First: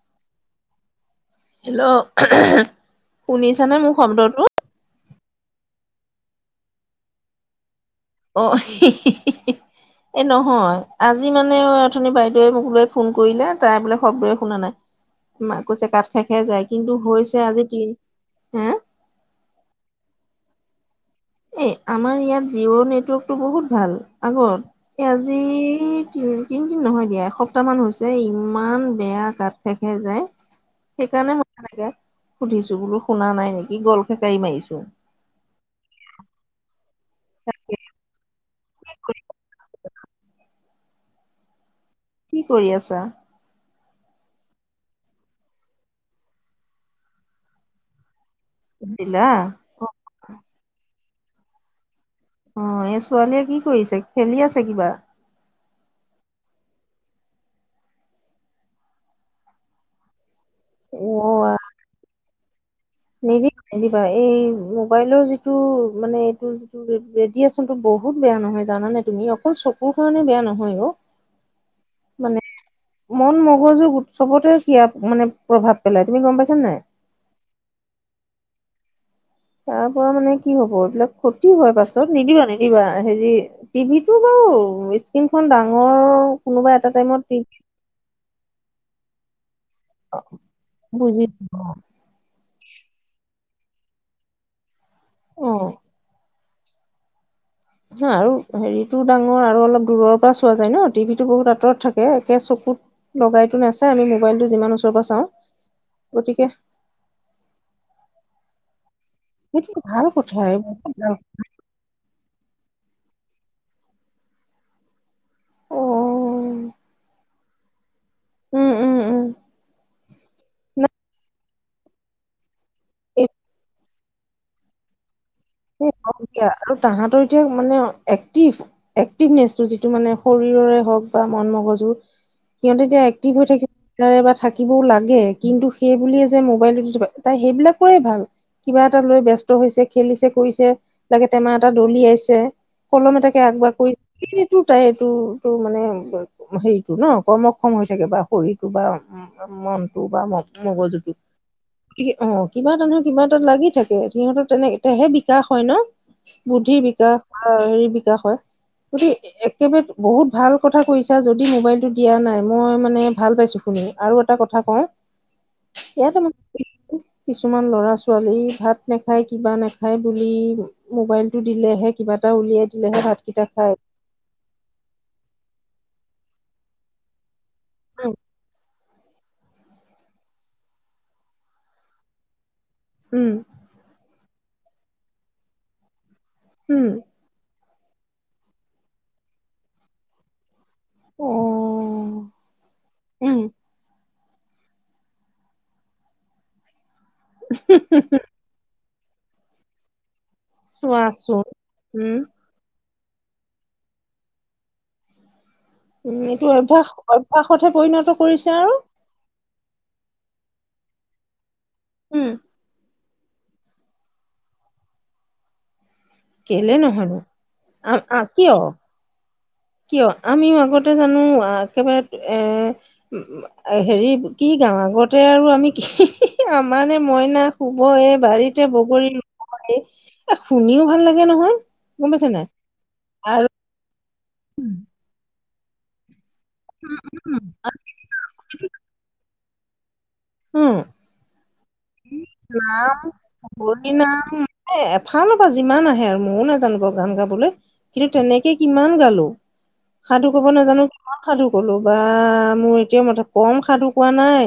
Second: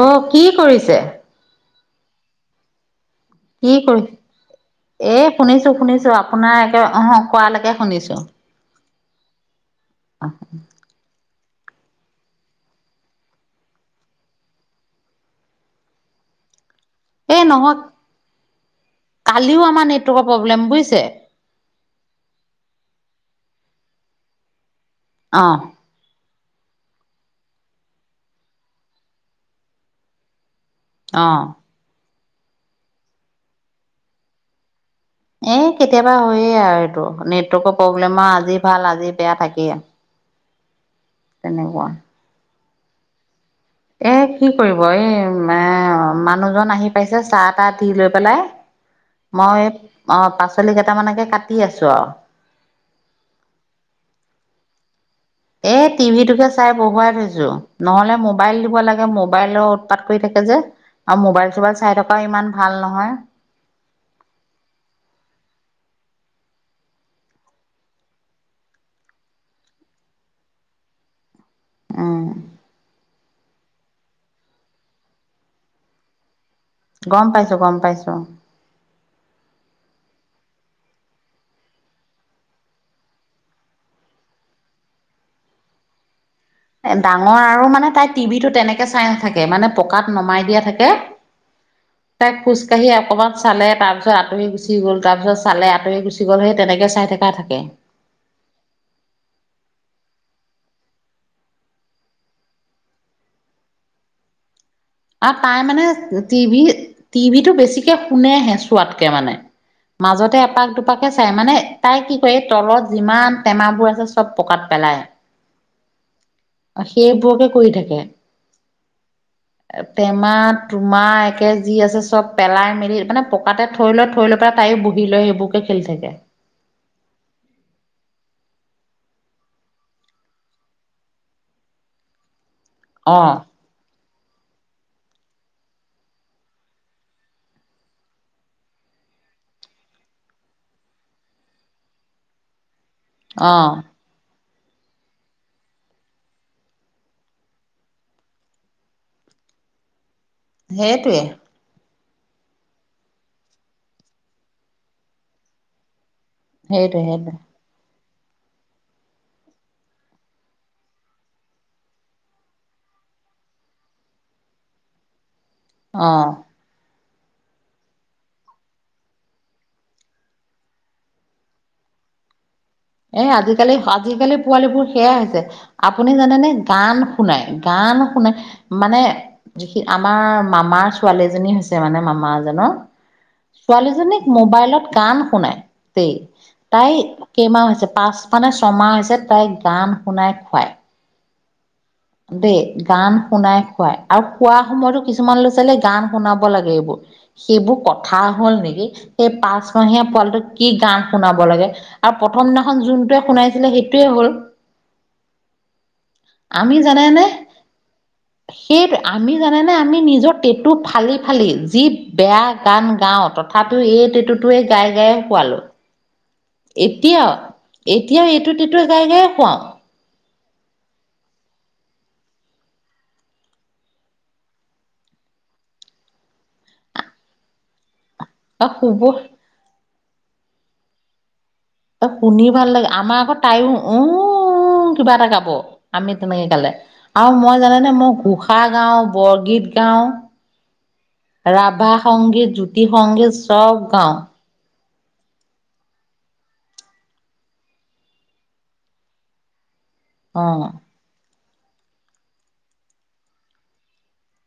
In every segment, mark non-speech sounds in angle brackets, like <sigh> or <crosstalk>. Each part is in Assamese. অ' কি কৰিছে? হেল্ল' কি শুনিছানে মোৰ কৰি শব্দটো? এ শুনিছোঁ শুনিছোঁ আপোনাৰ একে অহক কোৱালৈকে শুনিছোঁ। অ' এই নহয়। আজি মানে অথুনি বাইদেৱে মোক লৈ ফোন কৰিলে তাই বোলে শব্দোৱে শুনা নাই। ম কৈছে কাঠ খাই খাই যায় কিন্তু হৈছে এই আজি নহয় তিনি হা কালিও আমাৰ নেটৱৰ্কৰ প্ৰব্লেম বুজিছে? এ আমাৰ ইয়াত জিঅ' নেটৱৰ্কতটো বহুত ভাল আগত। এ আজি অ' কি তিনিদিন নহয় দিয়া এসপ্তাহ মান হৈছে ইমান বেয়া গাত খেকহে যায়। সেইকাৰণে অ' মই এনেকে সুধিছো বোলো শুনা নাই নেকি গল খেকাৰি মাৰিছোঁ। এই কেতিয়াবা হয়য়ে আৰু এইটো নেটৱৰ্কৰ প্ৰব্লেম আৰু আজি ভাল আজি বেয়া থাকেই। তেনেকুৱা। কি কৰি আছা? এ কি কৰিব এই এ মানুহজন আহি পাইছে চাহ তাহ দি লৈ পেলাই। সুধিলা মই এই অ' পাচলি কেইটামানকে কাটি আছোঁ আৰু। অ' এই ছোৱালীয়ে কি কৰিছে খেলি আছে কিবা? এই টিভিটোকে চাই বহুৱাই থৈছো নহলে মোবাইল দিব লাগে মোবাইলৰ উৎপাত কৰি থাকে যে। আৰু মোবাইল অ চোবাইল চাই থকাও ইমান ভাল নহয়। নিদিবা নিদিবা এই মোবাইলৰ যিটো মানে এইটো ৰেডি আচন টো বহুত বেয়া নহয় জানে তুমি অকল চকুৰ কাৰণে বেয়া নহয় অ'। উম মানে মন মগজু চবতে সিয়া মানে প্ৰভাৱ পেলাই তুমি গম পাইছানে নাই? গম পাইছোঁ গম পাইছোঁ। তাৰ পৰা মানে কি হব এইবিলাক ক্ষতি হয়োৱাৰ পাছত নিদিবা নিদিবা হেৰি টিভি টো বাৰু স্ক্ৰনখন ডাঙৰ কোনোবা এটা টাইমত ডাঙৰ টিভি আৰু মানে তাইক টিভি টো তেনেকে চাই নাথাকে মানে পকাত নমাই দিয়া থাকে বুজি তাই খোজ কাঢ়ি অকমান চালে তাৰ পিছত আতৰি গুচি গুচি গ'ল তাৰ পিছত অ চে আঁতৰি গুচি গ'ল সেই তেনেকে চাই থকা থাকে। হা আৰু হেৰিতো ডাঙৰ আৰু অলপ দূৰৰ পৰা চোৱা যায় ন টিভিটো বহুত আঁতৰত থাকে একে চকুত লগাইতো নচছে আমি মোবাইলটো যিমান ওচৰৰ পৰা চাওঁ আৰু তাই মানে গতিকে টিভি টিভি টো বেছিকে শুনেহে চোৱাতকে মানে। সেইটো ভাল কথা মাজতে এপাক বহুত দুপাকে ভাল চাই মানে তাই কি কৰে এই তলত যিমান টেমাবোৰ আছে চব পকাত পেলায়। অ অ' সেইবোৰকে কৰি থাকে, উম উম উম প্ৰেমা তোমাৰ তাকে যি আছে চব পেলাই মেলি মানে নাই পকাতে থৈ লৈ থৈ লৈ পেলাই তাইও বহি লয় সেইবোৰ সেই হওক দিয়া আৰু তাহাঁতৰ এতিয়া মানে এক্টিভ এক্টিভনেচটো যিটো মানে শৰীৰৰে হওক বা মন মগজু সিহঁতে এতিয়া অ', এক্টিভ হৈ থাকি বা থাকিবও লাগে কিন্তু সেই বুলিয়ে যে মোবাইলটো তাই সেইবিলাকোৰেই ভাল। কিবা এটা লৈ ব ব্যস্ত হৈছে খেলিছে কৰিছে লাকে টেমা এটা দলিয়াইছে কলম এ তাকে আগবাগ অ', কৰিছে। এইটো তাই এইটোটো মানে হেৰিতটো ন কৰ্মক্ষম হৈ চাগে বা শৰীৰটো বা মনটো বা ম মগজুতটো সেইটোৱে অ' কিবা এটা নহয় কিবা এটাাত লাগি থাকে সিহঁতৰ তেনেকহে বি বিকাশ হয় ন, বুদ্ধিৰ সেইটোৱে বিকাশ সেইটোৱে বা হেৰিৰ বিকাশ হয় গটি একেবাৰে বহুত ভাল কথা কৈছা যদি মোবাইলটো দিয়া নাই মই মানে ভাল পাইছো শুনি। আৰু এটা কথা কওঁ। ইয়াতে অ'। মানে কিছুমান লৰা ছোৱালী ভাত নাখায় কিবা নাখায় বুলি মোবাইল টো দিলেহে কিবা এটা উলিয়াই দিলেহে এ ভাতকেইটা খায়। আজিকালি আজিকালি পোৱালীিবোৰ সেয়া হৈছে আপুনি জানেনেে গান শুনাই গান উম, শুনাই মানে যি আমাৰ মামাৰ ছোৱালীজনী হৈছে মানে মামাজনৰ উম, ছোৱালীজনীক মোবাইলত গান শুনাই দেই উম তাই কেইমাহ হৈছে যে পাঁচ মানে ছমাহ হৈছে তাই গান শুনাই খুৱায় অ দেই গান উম। শুনাই খুৱাই আৰু খোৱা সময়তো কিছুমান ল'ৰা ছোৱালীয়ে গান শুনাব লাগে এইবোৰ সেইবোৰ কথা হ'ল নেকি সেই পাঁচমহীয়া পোৱালটোোক কি গান শুনাব চোৱাচোন লাগে উম, আৰু প্ৰথম দিনাখন যোনটোৱে শুনাইছিলে সেইটোোৱে হ'ল উম এইটো আমি অভ্যাস জানেনে অভ্যাসত হে পৰিণত কৰিছে আৰু সেই আমি জানেনে আমি নিজৰ টেটু ফালি ফালি যি উম, বেয়া গান গাওঁ ত তথাপি এই টতুটোৱে গাই গায়ে শোৱালোঁ কেলে নহনো এতিয়াও এইটো কিয় টেটুৱে গাই গায়ে শুৱাও কিয় আমিও আগতে জানো একেবাৰে এ হেৰি কি গাও আগতে আৰু আমি কি আমাৰে মইনা শুব এই বাৰীত বা শুব বগৰী এ শুনিও ভাল লাগে নহয় তই গম পাইছে নাই শুনি ভাল লাগে আমাৰ আকৌ আৰু তাইও উ কিবা এটা গাব আমি তেনেকে গালে আৰু মই জানে নে মই ঘোষা গাওঁ বৰগীত গাওঁ উম ৰাভা সংগীত জ্যোতি সংগীত চব গাও এ এফালৰ পৰা যিমান আহে আৰু ময়ো নাজানো গান গাবলৈ কিন্তু তেনেকে কিমান গালো সাধু অ কব নাজানো কিমান সাধু কলো বা মোৰ এতিয়া মঠ কম সাধু কোৱা নাই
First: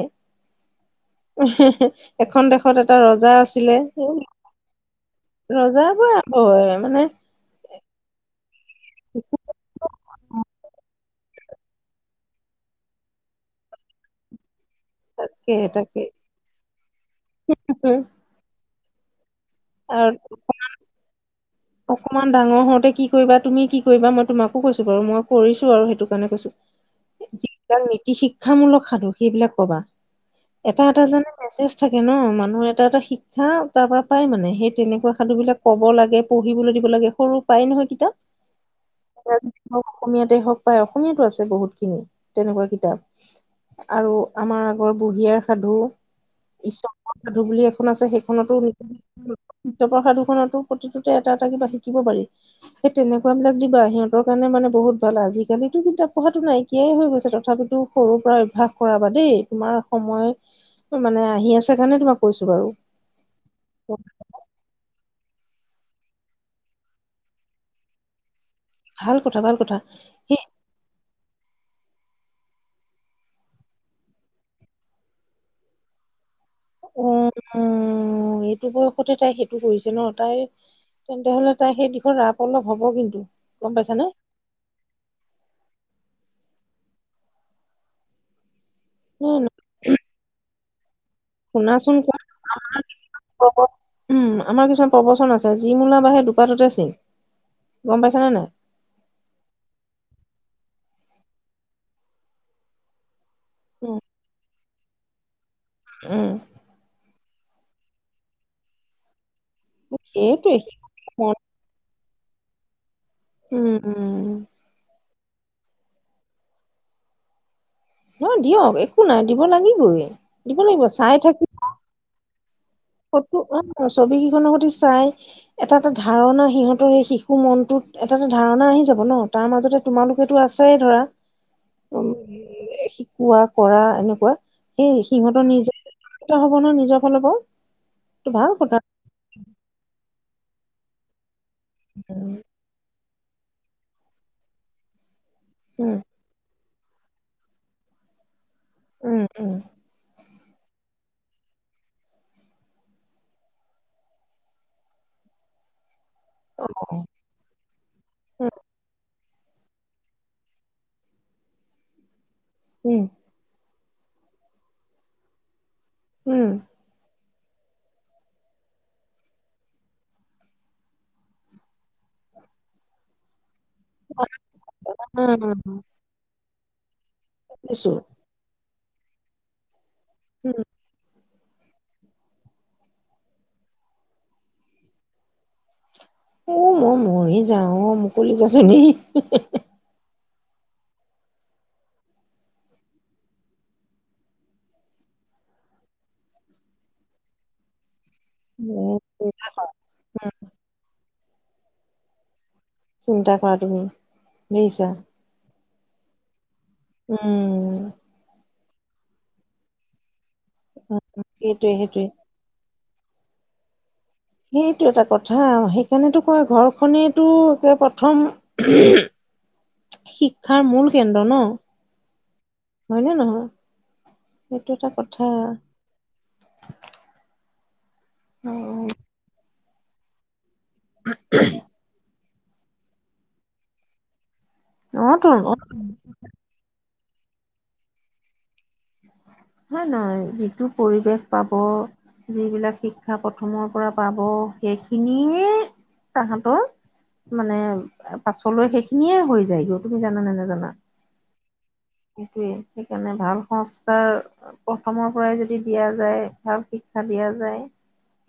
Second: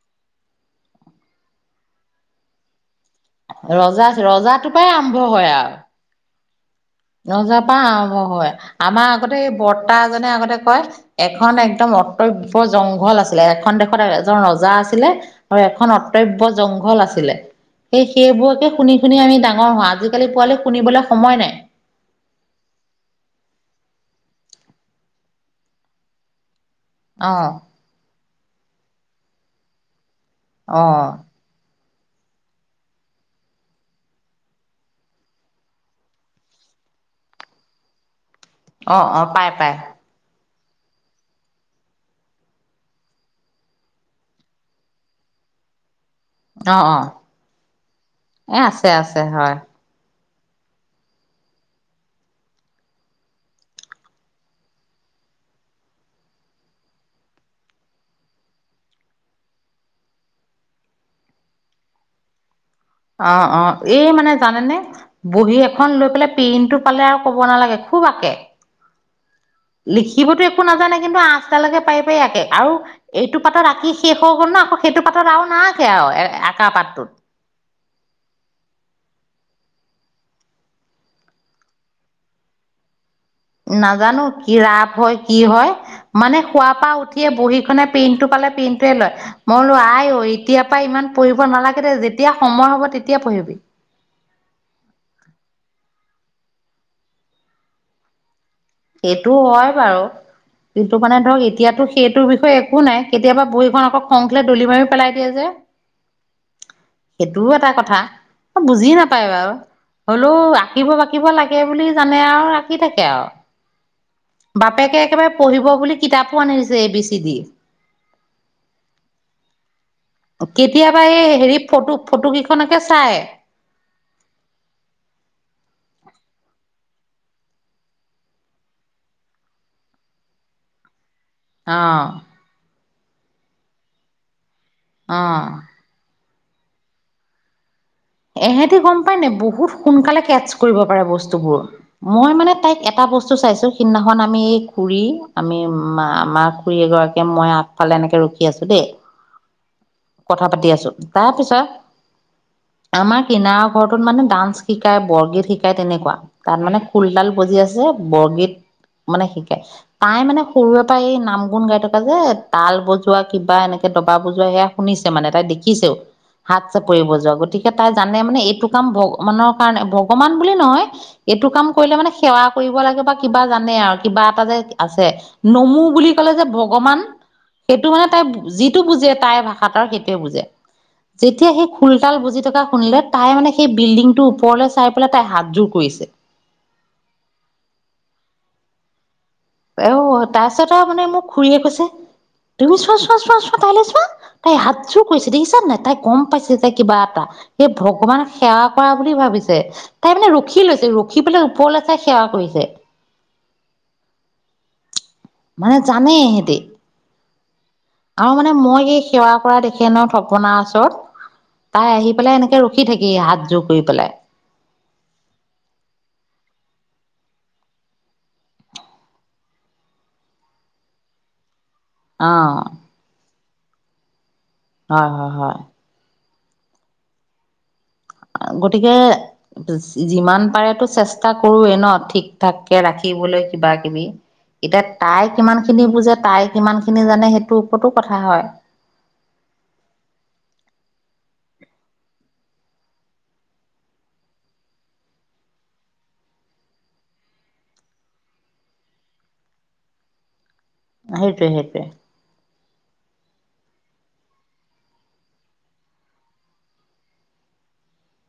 এখন দেশত এটা ৰজা আছিলে ৰজা ৰজাটোৰ পৰাই আৰম্ভ ৰজা পৰা হয় মানে নজা পা আৰম্ভ হয় আমাৰ আগতে এই বৰ্তা এজনে আগতে কয় এখন একদম অতব্য় জংঘল আছিলে এখন দেশত এজন ৰজা আছিল আৰু তাকে এখন তাকে অ্তব্য জংঘল আছিলে সেই সেইবোৰকে শুনি শুনি আমি ডাঙৰ হোৱা আজিকালি পোৱালি শুনিবলৈ সময় নাই অকনমান ডাঙৰ হওঁতে কি কৰিবা তুমি কি কৰিবা মই তোমাকো কৈছো বাৰু মই কৰিছো আৰু সেইটো কাৰণে কৈছো অ এইাক নীতি শিক্ষামূলক সাধু সেইবিলাক কবা এটা অ এটা জানে মেছেজ থাকে ন মানুহৰ এটা এটা শিক্ষা তাৰ পৰা পাই মানে সেই তেনেকুৱা সাধু বিলাক ক'ব লাগে পঢ়িবলৈ দিব লাগে সৰু পায় নহয় কিতাপ অ অ হ পাই পাই অসমীয়াতে হওক বা অসমীয়াাতো আছে বহুত খিনি। তেনেকুৱা কিতাপ আৰু আমাৰ আগৰ বুঢ়িয়াৰ সাধু অ অ ঈশ্বৰ সাধু বুলি এখন আছে সেইখনতো এ আছে আছে হয় প্ৰসাধুখনতো প্ৰতিটোতে এটা এটা কিবা শিকিব পাৰি। সেই তেনেকুৱ বিলাক দিবা সিহতৰ কাৰণে মানে বহুত ভাল আজিকালিতো কিতাপ পঢ়াো নাই কিয়াই হৈ গৈছে তথাপিতো সৰুৰ পৰা অভ্যয়াস কৰাবা দেই তোমাৰ সময় মানে আহি আছে কাৰণে তোমাক কৈছো বাৰু অ', অ' এই মানে জানে নে বহী এখন লৈ পেলাই পেইনটো পালে আৰু ক'ব নালাগে খুব আঁকে। ভাল কথা ভাল কথা লিখিবতো সেই একো নাজানে কিন্তু আঞ্চ দালকে পাৰি পাৰি আঁকে আৰু এইটো পাতত আঁকি শেষ হৈ গল ন আকৌ সেইটো পাতত আৰু নাৰকে আৰু আঁকা পাতটোত উ' এইটো বয়সতে তাই সেইটো কৰিছে ন তাই তেন্তে হলে তাই সেই দিশৰ ৰাপ অলপ হ'ব কিন্তু। গম পাইছানে নাজানো কি ৰাপ হয় কি হয় মানে সোৱাপা উঠিয়ে বহীখনে পেইনটো পালে পেইন টোএ লয় ন মই বোলো আই অ এতিয়াৰ পৰা ইমান পঢ়িব নালাগে দে শুনাচোন যেতিয়া সময় হব তেতিয়া পঢ়িবি। প্ৰব- উম' আমাৰ কিছুমান প্ৰবচন আছে যি মূলা বাাহে দুপাতটোতে চিন গম পাইছা নে নাই? সেইটো হয় বাৰু কিন্তু মানে ধৰক এতিয়াতো সেইটোৰ বিষয়ে একো নাই কেতিয়াবা বহি খন উম, আকৌ খং উঠিলে দলি মাৰিও পেলাই দিয়ে যে অ' সেইটোও এটা কথা বুজি নাপায় বাৰু হলেও সেইটোৱে আঁকিব বাকিব লাগে বুলি জানে আৰু আঁকি থাকে আৰু উম' বাপেকে একেবাৰে পঢ়িব বুলি কিতাপো আনিছে এ বি চি দি। নহয় দিয়ক একো নাই দিব লাগিবই দিব লাগিব কেতিয়াবা চাই এই থাকি হেৰি ফটো ফটো কিখন খনকে চাই ফটো অ' ছবি কেইখনৰ সৈতে চাই এটা এটা ধাৰণা সিহঁতৰ এই শিশু মনটোত এটা এটা ধাৰণা আহি যাব ন তাৰ মাজতে তোমালোকেতো আছেইে ধৰা। অঁ' কোৱা কৰা এনেকুৱা সেই অ সিহঁতৰ নিজে হব ন নিজৰ ফালৰ পৰাও ভাল এহেঁতি কথা গম পাই নাই বহুত সোনকালে কেটছ কৰিব পাৰে বস্তুবোৰ। মই উম, মানে তাইক এটা বস্তু চাইছো সিদিনাখন আমি এই খুুৰী আমি উম, আমাৰ খুৰী এগৰাকীয়ে মই আগফালে এনেকে ৰখি আছো দেই উম, উম, কথা পাতি আছো তাৰ পিছত আমাৰ কিনাৰ ঘৰৰটোত মানে ডান্স শিকায় বৰগীত শিকায় তেনেকুৱা তাত অ', মানে খোলতাল বজি আছে যে উম, বৰগীত মানে শিকাই তাই মানে সৰুৰে পৰা এই নাম গুণ গাই থকা যে তাল উম। বজোৱা কিবা এনেকে দবা বজোৱা সেয়া শুনিছে মানে তাই দেখিছেও উম, হাত চাপৰিব যোৱা গ তাই জানে মানে এইটো কাম ভগৱানৰ কাৰণে ভগৱান বুলি নহয় এইটো কাম কৰিলে মানে সেৱা কৰিব লাগে বা কিবা জানে আৰু কিবা এটা যে আছে নমু বুলি কলে যে ভগৱান সেইটো দিছো মানে তাই- যিটো বুজে তাইৰ ভাষাত আৰু সেইটোোৱে বুজে উম, যেতিয়া সেই খোলতাল বজি থকা শুনিলে তাই মানে সেই বিল্ডিংটোৰ ওপৰলৈ চাই পেলাই তাই হাতযোৰ কৰিছে। অ' মই মৰি যাও অ মুকলিকেজনি অ' তাৰপিছত আৰু মানে মোক খুুৰীয়ে কৈছে তুমি চোৱা চোৱা চোৱা চোৱা তাইলৈ চোৱা। তাই হাতযোৰ কৰিছে দেখিছা নাই তাই গম পাইছে তাই কিবা এটা এই ভগৱানে সেৱা কৰা বুলি চিন্তা ভাৱিছে কৰা, তাই মানে ৰখি লৈছে ৰখি পেলাই ওপৰলৈ চাই সেৱা কৰিছে চিন্তা কৰা তুমি <unintelligible> মানে জানে এহেতে উম আৰু মানে মই এই সেৱা কৰা দেখে ন থপনা ওচৰত উম, সেইটোৱে, তাই সেইটোৱে। আহি পেলাই এনেকে <unintelligible> ৰখি থাকেহি হাত জোৰ কৰি পেলাই সেইটো এটা কথা সেইকাৰণেতো কয় ঘৰখনেইতো একে প্ৰথম শিক্ষাৰ মূল কেন্দ্ৰ ন অ হয়নে নহয় এইটো এটা হয় কথা হয় হয় অ, গতিকে যিমান পাৰেতো চেষ্টা কৰোৱেই ন ঠিক থাককে ৰাখিবলৈ কিবা কিবি এতিয়া অ, তাই তোন কিমানখিনি বুজাত তাই কিমানখিনি জানে সেইটোৰ ওপৰতো কথা হয় নাই নাই যিটো পৰিৱেশ পাব যিবিলাক শিক্ষা প্ৰথমৰ পৰা পাব সেইখিনিয়েই তাহাঁতৰ মানে পাছলৈ সেইখিনিয়ে হৈ যায়গৈ তুমি জানা নে নাজানা সেইটোৱে, সেইটোৱে। সেইটোৱেই, সেইকাৰণে ভাল সংস্কাৰ প্ৰথমৰ পৰাই যদি দিয়া যায়, ভাল শিক্ষা দিয়া যায়,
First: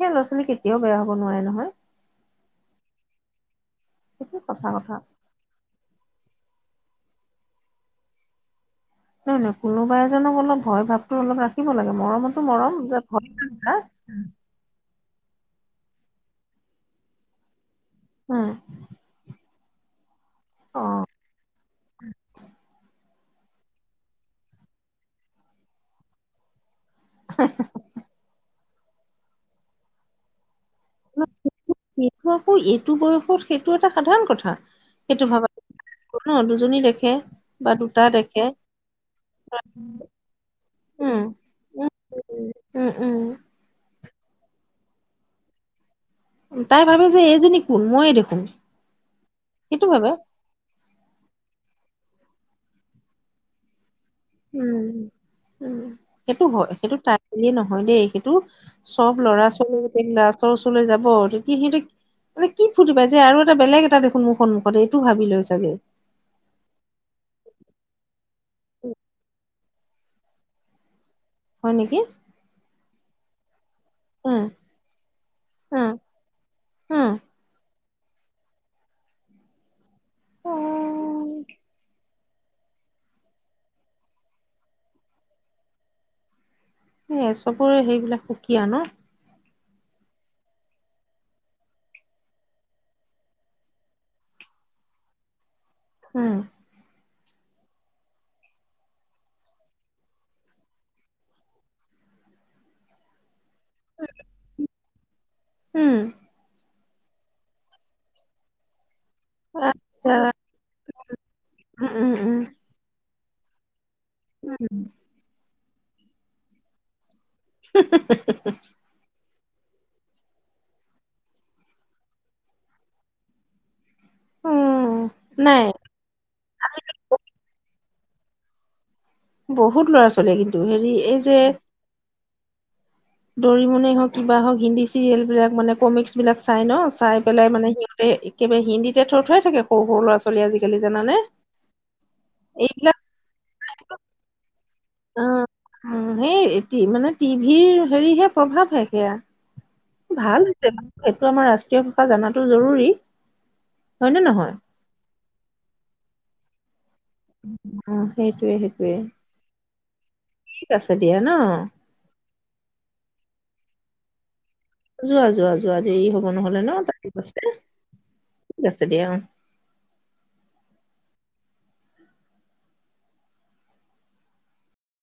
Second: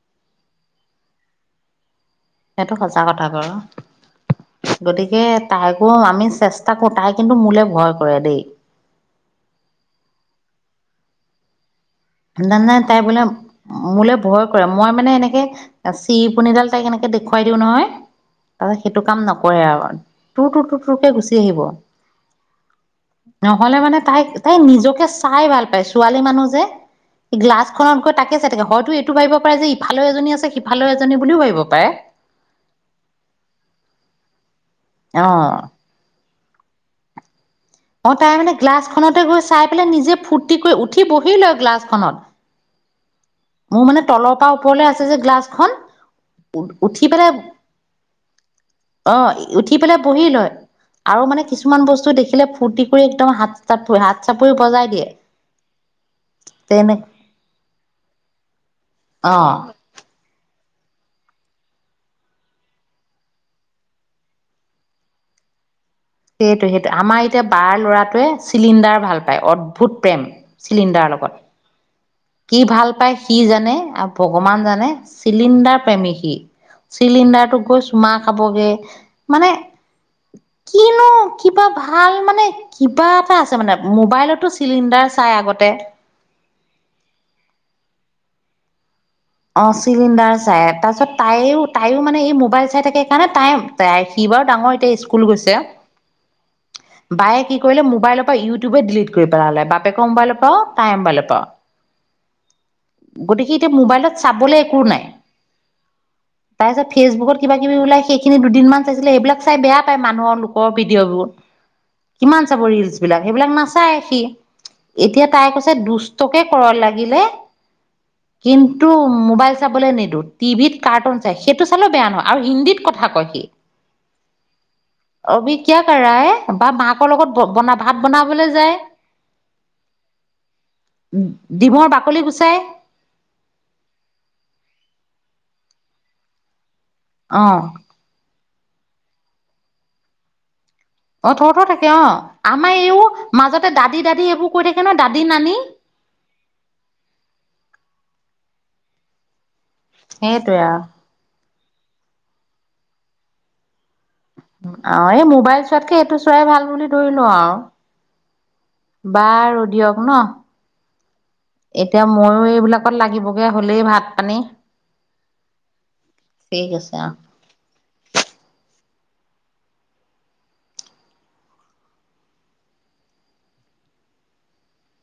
সেই ল'ৰা ছোৱালী কেতিয়াও বেয়া হ'ব নোৱাৰে নহয়। সেইটো সঁচা কথা বাৰু, সেইটো সঁচা কথা গতিকে তাইকো আমি চেষ্টা কৰোঁ, তাই কিন্তু মোলে ভয় কৰে দেই। নয় নয় কোনোবা এজনক অলপ ভয় ভাৱটো অলপ ৰাখ খিব লাগে মৰমতো জানে মৰম তাই যে বোলে মোলে <unintelligible> ভয় মই মানে এনেকে চিৰিপনিডাল তাইক এনেকে দেখুৱাই দিওঁ নহয়, উম তাপা সেইটো কাম নক কৰে আৰু টুৰ, টুৰ, টুৰ, অ টুৰকে গুচি আহিব। নহ'লে মানে তাই, তাই তাই নিজকে চাই ভাল পায়। ছোৱালী মানুহ যে গ্লাছখনত গৈ তাকে চাই থা। হয়তো এইটো ভাবিব পাৰে যে ইফালেও এজনী আছে, সিফালেও এজনী বুলিও ভাৱিব পাৰে। সেইটো আকৌ এইটো বয়সত সেইটো এটা সাধাৰণ কথা অ সেইটো ভাবা <unintelligible> দুজনী দেখে বা দুটা অ' তাই দেখে মানে গ্লাছখনতে গৈ চাই পেলাই, নিজে ফূৰ্তি কৰি উঠি উম বহি লয় উম গ্লাছখনত। উম উম, উম, মোৰ মানে তলৰ পৰা ওপৰলে আছে যে গ্লাছখন উ তাই ভাবে উঠি যে পেলাই, এইজনী কোন মইয়ে দেখোন অ, উঠি সেইটো পেলাই ভাবে। বহি লয়। আৰু মানে কিছুমান বস্তু দেখিলে ফূৰ্তি কৰি একদম হাত <unintelligible> হাত চাপ পৰি বজাই দিয়ে। উম, উম সেইটো হয়। তেনে সেইটো তাই বুলিয়ে নহয় দেই, সেইটো চব ল'ৰা অ ছোৱালীৰে গ্লাছৰ ওচৰলৈ যাব, যদি সিহঁতক মানে কি ফুৰ্তি পায় যে আৰু এটা বেলেগ এটা দেখোন মোৰ সন্মুখত এইটো ভাবি লৈ চাগে! সেইটোয়ে, সেইটোয়ে, আমাৰ এতিয়া বাৰ ল'ৰাটোৱে চিলিণ্ডাৰ ভাল পায়, অদ্ভুত প্ৰেম। চিলিণ্ডাৰৰ লগত হয় নেকি! কি ভাল পায় সি জানে, আৰু উম ভগৱান জানে, চিলিণ্ডাৰ উম প্ৰেমী সি, উম চিলিণ্ডাৰ তোক গৈ <unintelligible> চুমা খাবগে। মানে, কিনো অ', কিবা ভাল মানে কিবা এটা আছে মানে, মোবাইলতো চিলিণ্ডাৰ চাই আগতে হেইয়া, চবৰে হেৰিবিলাক সুকীয়া ন! অ চিলিণ্ডাৰ চায়। তাৰছত, তাইয়ো, তাইয়ো মানে এই মোবাইল চাই থাকে কাৰণে তাই <unintelligible> সি বাৰু ডাঙৰ, এতিয়া স্কুল গৈছে। উম। বায়ে কি কৰিলে, মোবাইলৰ পৰা ইউটিউবে ডিলিট কৰি পেলালে। বাপেকৰ মোবাইলৰ পৰাও, তাইৰ মোবাইলৰ পৰাও। <inaudible> গতিকে, সি এতিয়া মোবাইলত চাবলৈ একো নাই। উম। তাৰ পিছত ফেচবুকত কিবাকিবি ওলায়, সেইখিনি দুদিনমান চাইছিলে, এইবিলাক চাই বেয়া পায়, আচ্ছা মানুহৰ-লোকৰ ভিডিঅ'বোৰ। উম উম উম কিমান চাব ৰিলচবিলাক! সেইবিলাক নাচায় সি। উম। এতিয়া তাই কৈছে, দুষ্টকে কৰক লাগিলে, কিন্ত -ন্তু মোবাইল চাবলৈ নিদিওঁ। টিভিত কাৰ্টুন চায়। সেইটো চালেও বেয়া নহয় আৰু হিন্দীত কথা কয় সি। <inaudible> উম, অভি নাই ক্যা কৰ ৰহা হ্যা? বা মাকৰ লগত বনা- ভাত বনাবলে যায়। বহুত ল'ৰা ছোৱালীয়ে কিন্তু হেৰি এই ডিমৰ বাকলি গুচায়। ড'ৰিমনে হওক কিবা হওক, হিন্দী চিৰিয়েলবিলাক মানে ক'মিক্স বিলাক চায় ন', চাই অ পেলাই মানে সি এ-একেবাৰে হিন্দীতে থও-থওৱাই থাকে সৰু সৰু ল'ৰা-ছোৱালী আজি কালি জানানে? অ' ওঁঠতে থাকে অ'। আমাৰ এইবিলাক এইয়ো মাজতে দাদী, দাদী এইবোৰ কৈ থাকে নহয়, অ দাদী-নানী। উম, সেই মানে টিভিৰ হেৰিহে প্ৰভাৱহে সেয়া। ভাল সেইটোৱে হৈছে আৰু <unintelligible> সেইটো আমাৰ ৰাষ্ট্ৰীয় ভাষা জানাতো জৰুৰী। হয় নে নহয়? অ', এই মোবাইল চোৱাতকে, এইটো চোৱাই ভাল বুলি অ সেইটোয়ে সেইটোয়ে বাৰু দিয়ক ন'। ঠিক আছে দিয়া ন এতিয়া ময়ো এইবিলাকত লাগিবগৈ হ'লেই, ভাত পানী যোৱা, যোৱা, যোৱা দেৰি হ'ব নহ'লে ঠিক ন'। <unintelligible> আছে অ ঠিক আছে দিয়া অ'।